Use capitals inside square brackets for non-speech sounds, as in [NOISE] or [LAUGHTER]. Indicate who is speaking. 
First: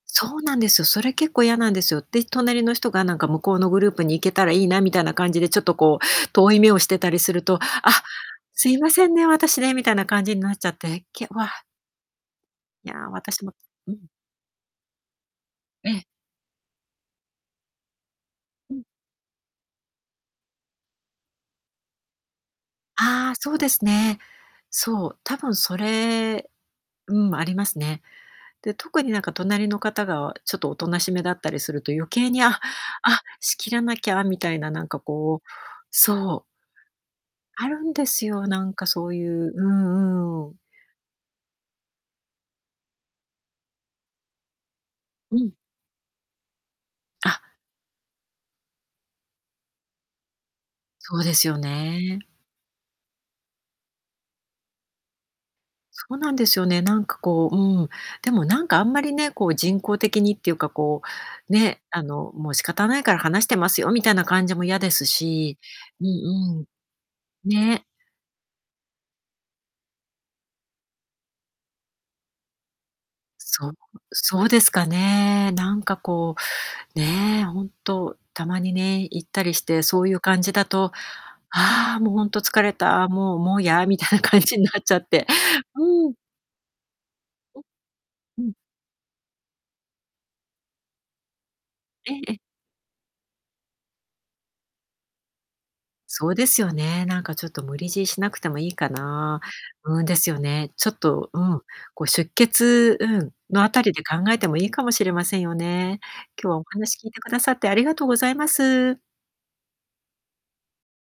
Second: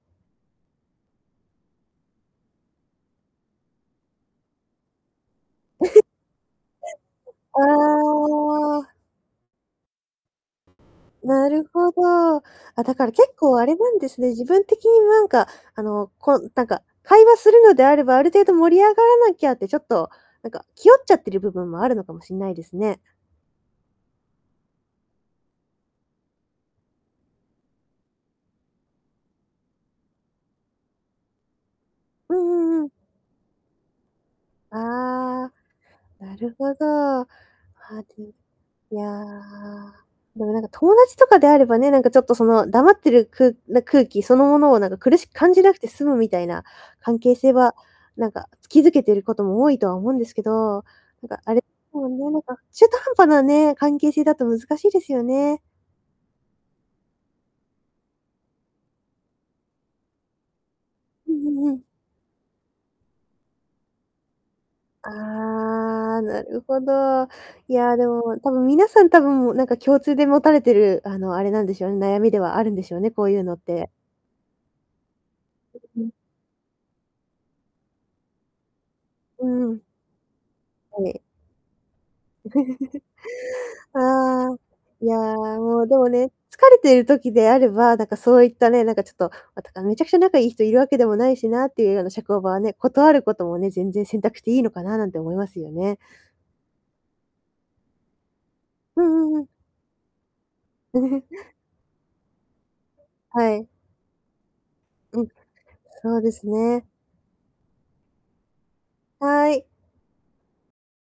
Speaker 1: そうなんですよ。それ結構嫌なんですよ。で、隣の人が、なんか、向こうのグループに行けたらいいな、みたいな感じでちょっと、こ
Speaker 2: [CHUCKLES]
Speaker 1: う、遠い目をしてたりすると
Speaker 2: あ
Speaker 1: 「あ、すいま
Speaker 2: あ。
Speaker 1: せんね、私ね」みたいな感じになっちゃって、け
Speaker 2: な
Speaker 1: わ
Speaker 2: るほど。あ、
Speaker 1: い
Speaker 2: だ
Speaker 1: や、
Speaker 2: から、結
Speaker 1: 私も
Speaker 2: 構、あれな
Speaker 1: う
Speaker 2: ん
Speaker 1: ん。
Speaker 2: ですね、自分的に、なんか、あ
Speaker 1: ええ。
Speaker 2: の、こう、なんか、会話するのであれば、ある程度
Speaker 1: う
Speaker 2: 盛り
Speaker 1: ん。
Speaker 2: 上がらなきゃって、ちょっと、なんか、気負っちゃってる部分もあるのかもしんないですね。
Speaker 1: ああ、そうですね。そう、多分それうん、ありますね。で、特になんか隣の方が、ちょっとおとなしめだったりすると、余計
Speaker 2: う
Speaker 1: に「ああ、
Speaker 2: んうんうん。
Speaker 1: あ、仕切らなきゃ」みたいな、なんか、こう、
Speaker 2: ああ。な
Speaker 1: そう。
Speaker 2: るほど。は
Speaker 1: あるんで
Speaker 2: で
Speaker 1: す
Speaker 2: ぃ。
Speaker 1: よ、なんか
Speaker 2: いや。
Speaker 1: そういうう
Speaker 2: で
Speaker 1: んう
Speaker 2: も、
Speaker 1: ん。
Speaker 2: なんか、友達とかであればね、なんかちょっと、その、黙ってる、くな空気そのものをなんか苦しく
Speaker 1: うん。
Speaker 2: 感じなくて済むみたいな、関係
Speaker 1: あ。
Speaker 2: 性は、なんか、築けていることも多いとは思うんですけど。
Speaker 1: そう
Speaker 2: なん
Speaker 1: で
Speaker 2: か、
Speaker 1: す
Speaker 2: あ
Speaker 1: よ
Speaker 2: れすもん
Speaker 1: ね。
Speaker 2: ね、なんか、中途半端なね、関係性だと難しいですよね。
Speaker 1: そうなんですよね。なんか、こう、うん。でも、なんかあんまりね、こう、人工的にっていうか、こ
Speaker 2: うん
Speaker 1: う、
Speaker 2: うんうん。
Speaker 1: ね、あの、もう「仕方ないから話してますよ」みたいな感じも嫌ですし。うん
Speaker 2: ああ、な
Speaker 1: う
Speaker 2: る
Speaker 1: ん。
Speaker 2: ほど。い
Speaker 1: ね。
Speaker 2: や、でも、多分皆さん、多分、もう、なんか共通で持たれてる、あの、あれなんでしょうね、悩みではあるんでしょうね、こういうのっ
Speaker 1: そう、
Speaker 2: て。
Speaker 1: そうですかね。なんか、
Speaker 2: うん。
Speaker 1: こう、ね、本当たまにね、行った
Speaker 2: う
Speaker 1: りし
Speaker 2: ーん。
Speaker 1: てそういう感じだと
Speaker 2: はい。
Speaker 1: 「ああ、もう、ほんと疲れた」「もう、もう、や」
Speaker 2: [GIGGLES]
Speaker 1: みたいな感
Speaker 2: ああ、
Speaker 1: じになっちゃ
Speaker 2: い
Speaker 1: っ
Speaker 2: や、
Speaker 1: て
Speaker 2: もう、でも
Speaker 1: うん。
Speaker 2: ね、疲れている時であ
Speaker 1: うん。
Speaker 2: れば、なんか、そ
Speaker 1: う
Speaker 2: うい
Speaker 1: ん。
Speaker 2: ったね、なんか、ちょっと、あたあ「めちゃくちゃ仲いい人、いるわけでもないしな」っていうような
Speaker 1: ええ、
Speaker 2: 社
Speaker 1: え。
Speaker 2: 交場はね、断ることもね、全然選択していいのかな、なんて思いますよね。
Speaker 1: そうですよね。なんか、ちょっと無理強いしなくても良いか
Speaker 2: うんうんう
Speaker 1: な。
Speaker 2: ん。
Speaker 1: うん、ですよね。ちょっ
Speaker 2: [CHUCKLES]
Speaker 1: と、うん、こう、出欠うん、
Speaker 2: は
Speaker 1: の
Speaker 2: い。
Speaker 1: あたりで考えても良いかもしれ
Speaker 2: う
Speaker 1: ま
Speaker 2: ん、
Speaker 1: せんよね。
Speaker 2: そうです
Speaker 1: 今日は、お
Speaker 2: ね。
Speaker 1: 話聞いてくださってありがとうございます。
Speaker 2: はい。